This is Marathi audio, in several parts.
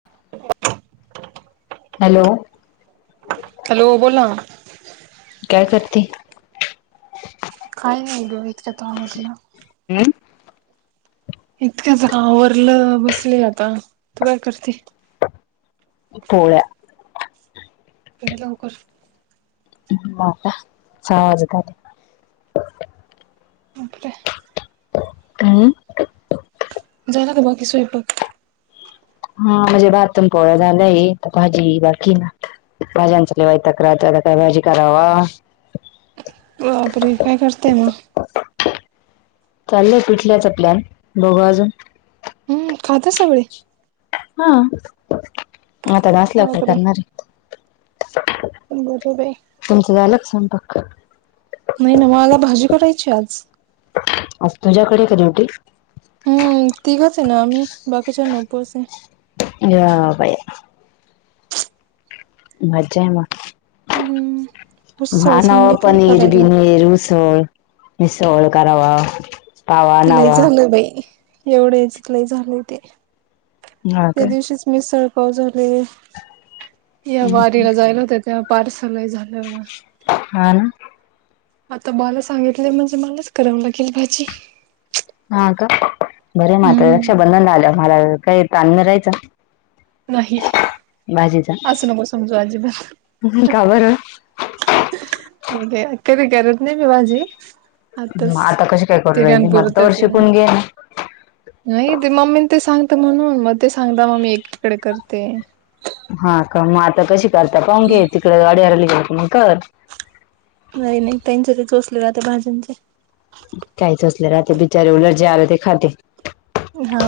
[inaudible] हॅलो हॅलो बोला काय करते. काय नाही गवित का तो आवडला हं इतकंच आवरलं बसली आता तू काय करते. पोळ्या तुमही लवकर. माता सहज काात. अर आणि जाला का बाकी स्वयंपक. हा म्हणजे भातम पोळ झालंय भाजी बाकी ना. भाज्यां चलवाय तक्रला काय भाजी करावा. बापरे काय करते ना. चाललं पिठल्याचा प्लॅन बघो अजून खाता सगळे. हा आता नचल्या काय बापरे करणारे. बर बाई. तुमचं झालंच संपक नाही नवाळला भाजी करायची आज आ तुझ्याकडे डीवटी हम्म ठीकाच नामही बाकीच्या नब्य असे. या बया मज्जा आहे म. हम्म उसळ भानव सांगितली पनीर करायला बिनीर उसळ मिसळ करावा. पाव लय आणावा. झालं बाई एवढेच लय झालं ते हा त्या काय? दिवशीच मी सळकाव झाले या वारीला जायला होत. ते पार्सल नाही झालंवर हा ना आता बाला सांगितलं म्हणजे मलाच करावं लागेल भाजी हा का बरे मात्र हम्म. रक्षाबंधन झालं मला काही ताण मिळाहायचं नाही असं नको समजू अजिबात का बरं ठीक आहे कध करत नाही भी भाजी आताच मग आता कशी काय करू राहिली तिघाण मग आता तवर पुरतच आहे ना शिकून घे नाही ते मम्मी ते सांगते म्हणून मग ते सांगता मग ममी एकटीकडे करते हा का मग आता कशी करता का घे तिकडे गाडीवरली गे मग कर नाही नाही त्यांचे ते चोसले जाते भाज्यांचे काहीच असले राते बिचारे उलट जे आलं ते खाते हा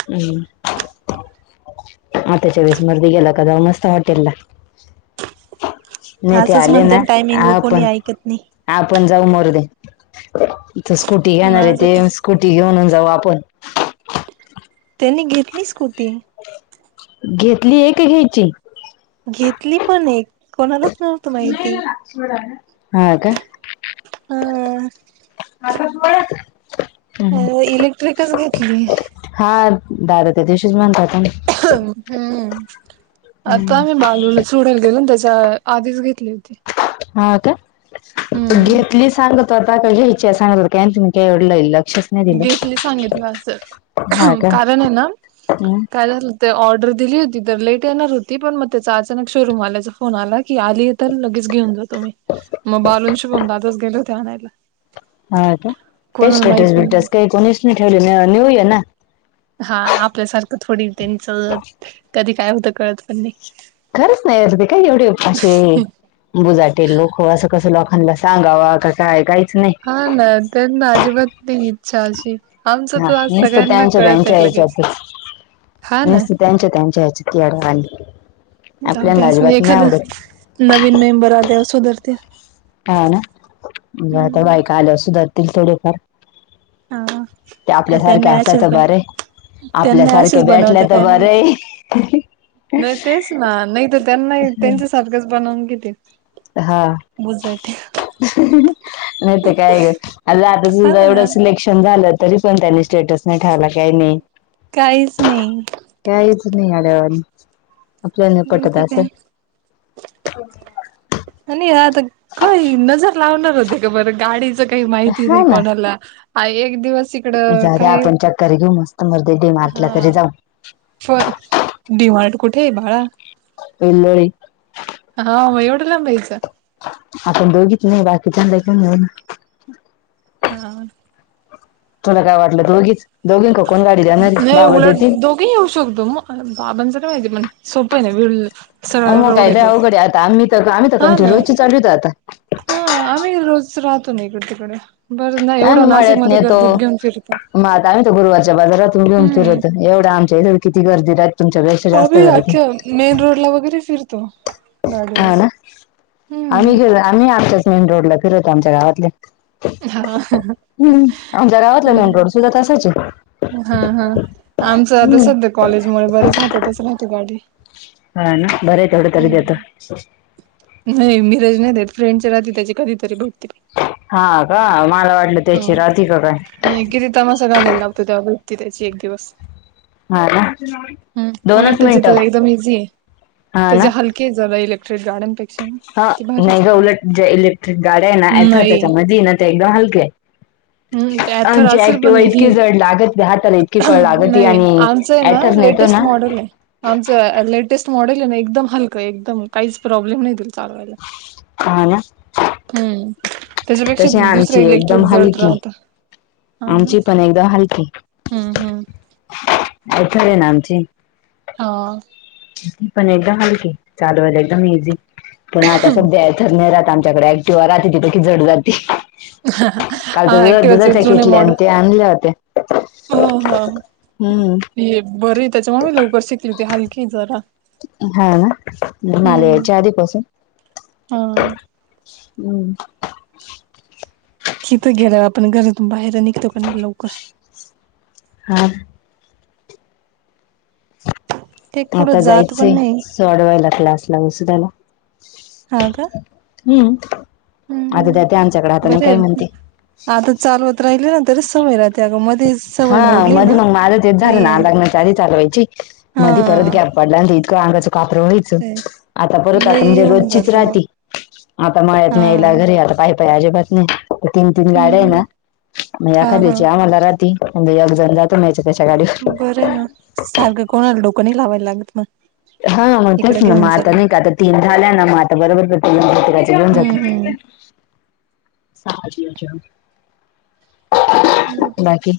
[inaudible] हम् आताच्या वेळेस मर्ध गेला का जाऊ मस्त हॉटेल ला नाही ते असंच आले म्हणते ना, टायमिंग व कोणी आपण ऐकत नाही आपण जाऊ मारुदे, त स्कूटी घेणार आहे माझं ते तर स्कूटी घेऊनन जाऊ आपण. तेनी घेतली स्कूटी. घेतली ये, का घ्यायची? घेतली पण एक, कोणालाच नव्हत माहिती. हा का? हम आता त अ इलेक्ट्रिकच घेतली हा दार ते दिवशीच म्हणतात तु्ही हम्म आताम्ही बालूला सडल गेले ना त्याच्या आधीच घेतली होती हा का हम्म घेतली सांग तवतता कळ इचछ सांगत काय तुम काय डल लक्ष घेतली सांगितलं हा असं का कारण आहे ना हम्म. काय झालं ते ऑर्डर दिली होती तर लेट येणार होती पण मग त्याचा अचानक शोरूम आल्याच फोन आला की आली तर लगेच घेऊन जातो मी मग बालून शुभम दातच गेलो होते आणायला हा का काही कोणाला स्टेटस माहित पण बिटस नव्हतं काही कोणी ठेवले न्यू इयर ना हा आपल्यासारखं थोडी त्यांच कधी काय होतं कळत पण नाही खरंच नाही अरदी का युट्यूब अशी बुजाटे लोक असं कसं लोकांना सांगावा कसाय काहीच नाही [inaudible] हा ना ते अजिबात नाही चालते. आमचं हा त आज सगळ्यांना कळत आहे लगेच. हा ना निसते त्यांच्या-त्यांच्या ह्याच्यात येड्यवाणी जाऊ दे आपल्याला असं अजिबात नाही एखादं आवडत. नवीन मेंबर आल्यावर सुधरतील. हा ना? म आता बायका आल्यावर सुधारतील थोडे फार. हा का त्याना असल्या आसीच तर बन बरे त्यांना आपल्यासारखे असंच भेटल्या बनवता. तर काय बरे माहिती? नाही तेच ना, नाही तर त्यांना त्यांच्यासारखेच बनवून घितीे. हा. नाही ते काय हा ग एवढं ना सिलेक्शन झालं तरी पण त्यानी स्टेटस नाही ठेवला काही नाही. काहीच नाही. काहीच नाही येड्यावानी, आपल्याला नाही पटत माहिती काय असं. आणि आता काही नजर लावणार होते का बरं? गाडीच काही माहिती हा नाही कोणा ला हा एक दिवस इकडं जाऊदे काही आपण चक्कर घेऊ मस्त मदे डी मार्ट तरी जाऊ. होय, डी मार्ट कुठे आहे बाळा? बिलोळी. हाव म येवढ्या लांब जायचं? आपण दोघीच नाही बाकीच्यानला घेऊन हां. तुला काय वाटलं दोघीच? दोघींन का कोण गाडी देणार ये नाही बाबा उलट देतील? दोघे येऊ शकतो मग काय बाबांच माहिती पण सोपं नाही [unintelligible] मग काय अवघड आता आम्ही तर आम्ही हा कंट्यू ना रोजची चालिवत आता. हा, आम्ही रोज राहतो ना इकड- तिकड. बरं नाही एवढं नाशिक मध्ये गर्दीत घेऊन फिरतो. म आता तर गुरुवारच्या बाजारात घेऊन हम्म फिरत, एवढं आमच्या इथ किती गर्दी राह आम्ही आख्या मेन रोड ला वगैरे फिरतो. हा गाडीवरच ना? आम्ही हम्म गेलो आम्ही आमच्याच मेन रोडला फिरवतो आमच्या गावातल्या. हा हम्म. आमच्या गावातला मेन रोड सुद्धा तसायच आहे. हा हा. आमचं आता सध्या कॉलेज मुळे बरेच हातातच राहते गाडी. हा ना बर थोड तरी देत हम्म नाही मिरज नाही देत फ्रेंडच्या रात त्याची कधीतरी भेटते हा का मला वाटलं हा. त्याची राहते का काय नाही किती तमासा घालायला लागतो त्या वृत्ती त्याची एक दिवस हा ना ह होणार दोनच मिनिटं त्या एकदम इझी आहे हा ना त्याच्या हल इलेक्ट्रिक गाड्यान प हा, नाही ग उलट जे इलेक्ट्रिक गाड्या आहे ना याथा नाही त्याच्या मुळे ना ते एकदम हलके हाय. हम्म ते ऍथर आमची असेल पण ऍक्टिवा ही इतकी जड लागती हाताला इतकी कळ लागती नाही आणि आमचं आहे ना याथच नेतो लेटेस्ट ना? मॉडेल आहे. आमचं लेटेस्ट मॉडेल आहे ना, एकदम हलकं आहे एकदम काहीच प्रॉब्लेम नाही तील चालवायला हा ना हम्म त्याच्यापेक्षा तशी द आमची इलेक्ट्रिक एकदम जळत हलकी राहत. हा ना. आमची पण एकदम हलकी हम्म, हम्म. आयथर ये ना आमची. हो. पण एकदम हलकी. चालवायला एकदम इझी पण आता सध्या ती तर नाही रहात आमच्याकडे ऍटिव राहते तिथेकी जड जाती. हा एक्टीवाच च जुन किटल्या माॅडेल ते आणल्या होत्या हम्म हे बर त्याच्या माग लवकर शिकली होती हलकी जरा हा ना माला यायची आधीपासून हम हम्म कि तो गेलं आपण घरातून बाहेर निघतो काणी लवकर हा ते कुठं आता जात पण जायचंय नाही सोडवायला क्लासला दुसर्यांला हा का हम्म आधी हम्म देत्या आमच्याकडे आता नाही काय बरं म्हणते आता चालवत राहिले ना तरीच सवय राहते अग मध्येच हा मध्ये मग माझं ते येत झालं ना लग्नाच्या आधी चालवायची मधी परत हा घ्याप पडल्यांन इतक अंगाच कापर होईल आता परत आता लई म्हणजे होऊन रोजचीच जात मग राहते आता मळ्यात हा नाहीयला घरी आता पा अजिबात नाही तीन तीन गाड्या आहे हम्म ना म हा हा एखाद्याची आम्हाला एक जण जात याच्यात्याच्या गाडीवर बरं आहे ना, सारखं कोणाला डोकं नाही लावायला लागत मग हा मग इकडे तेच ना मग घेऊन आता चला नाही का आता तीन झाल्या ना मग आता बरोबर घेऊन हम्म जात हम्म. [unintelligible] बा बाकी.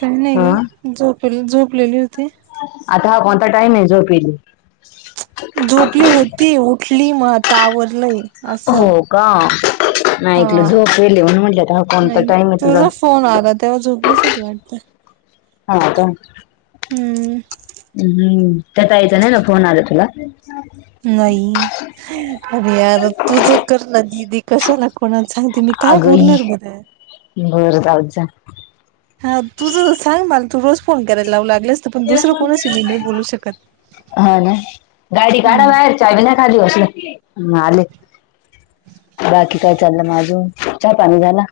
काही नाही हा ग, झोप झोपलेली होते. आता हा कोणता टाईम आहे झोपली. झोपली होती उठली मग आता आवरलंय. असं हो का नाही ऐकलं हा. झोपलेली म्हणून म्हटलं हा कोणता टाईम आहे तुझा. फोन आला तेव्हा झोपलीच होती वाटत. हा का. हम्म. हम्म, त्या ताईचा नाही ना फोन आला तुला? नाही. अरे यार तुझ कर ना दिदी कशा ना कोणाला सांगते मी काय बोलणार बर. बर जाऊ जा. हा तुझ सांग मला तू रोज फोन करायला लावू लागलेस. तर पण दुसरं कोणाशी मी नाही बोलू शकत. हा ना गाडी हम्म काढाबाहेर. चाबी नाही काढली वाटते हम आले बाकी काय चाललं मग अजून चहा पाणी झाला.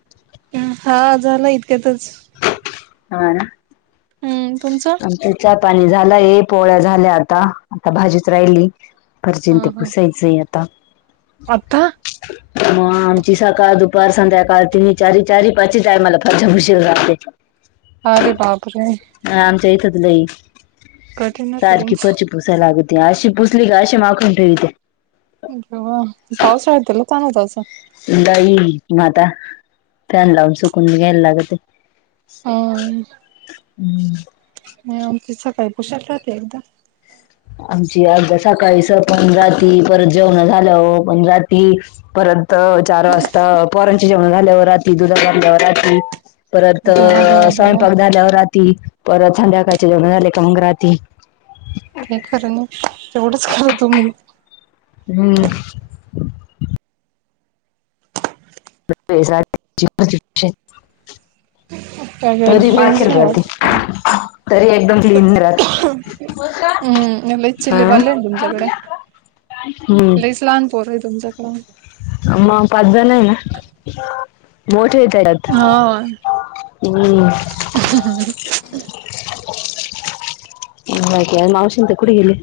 हा झाला इतक्यातच. हा. हम्म तुमचं तिचा पाणी झाला ये पोळ्या झाल्या आता आता भाजीच राहिली. परशी ते हा हा. पुसायचंय आता. आता [inaudible] मग आमची सकाळ दुपार संध्याकाळ तिनी चारी चारी पाची टाईमाला आहे मला फरशा पुशीत राहते. अरे बाप रे! ह आमच्या इथतलंही कठीणच आहे सारखी तुमचं फरशी पुसा पुसालागते आशी पुसली का आशी माखुन ठेवीते. व पावसाळ्यात तर लय ताण होत असेल? बाई म आता फॅन लावुण सुकुण घ्या लागते. हम्म. नाही आमची सकाळी पुशाल राहते एकदा. आमची आज सकाळी सकाळीच पण राती परत जेवण झालं हो पण राती. परत चार वाजता पोरांचे जेवण झाल्यावर राती दुधात बांधल्यावर राती परत देवा देवा देवा स्वयंपाक झाल्यावर राती परत संध्याकाळचे जेवण झाले का मग राती. का खरं ना तेवढंच ख तुमी. हम्म. [inaudible] तरी रेंज माखेर नाही राती. वाटत तरी एकदम क्लीन राह हम्म लईच हा चिल्लेबाले आहे तुमच्याकडे [unintelligible] लईच लहान पोर आहे तुमच्याकड अम पाच जन आहे ना. मोठे येत त्यात हा हम. बाकी आणि मावशी ते कुठे गेले.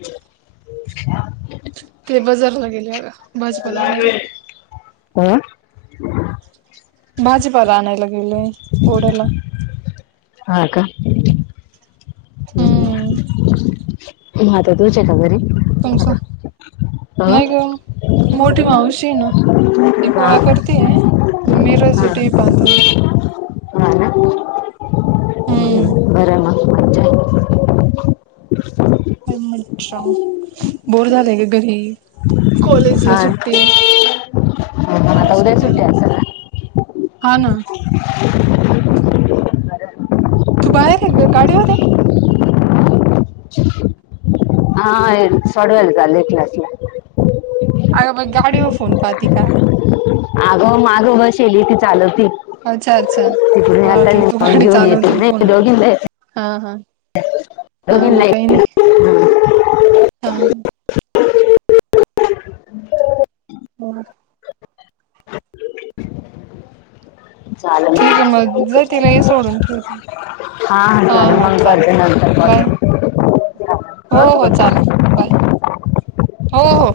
ते बजारला गेले अग. भाजीपाला आणायला [unintelligible] भाजीपाला आणायला गेलेय ओढ्याला. हा का हम्. हम्म मझ तूच शेतात जरी. तुमच नाही ग मोठी माऊशी हेना ती हा पोळा्या हा करते मिरजट पाहतून. हा ना. हम्म. बर म [unintelligible] पण मजा, बोर झालय ग घरी. कॉलेज ला हा सुट्टी आहे, मग आता आज उद्या. सुट्टी असेल ना हा ना. [inaudible] तु बाहेर ये का गाडीवर ये. हा सोडवायला चालले क्लास ला. अग म गाडीवर फोन पाहाती का. आगं माग बसेलीनी झाल नाही. अच्छा अच्छा मला वाटलं तू गाडी चालवते फोनवर बोल [unintelligible] हा हा, हा म दोघींना काही नाही, हा. ओ हा. झाल म ठीक आहे मग जा तिला ये सोडून ठेवते हा हा चालेल. बाय [unintelligible] [unintelligible] नाय, हो हो.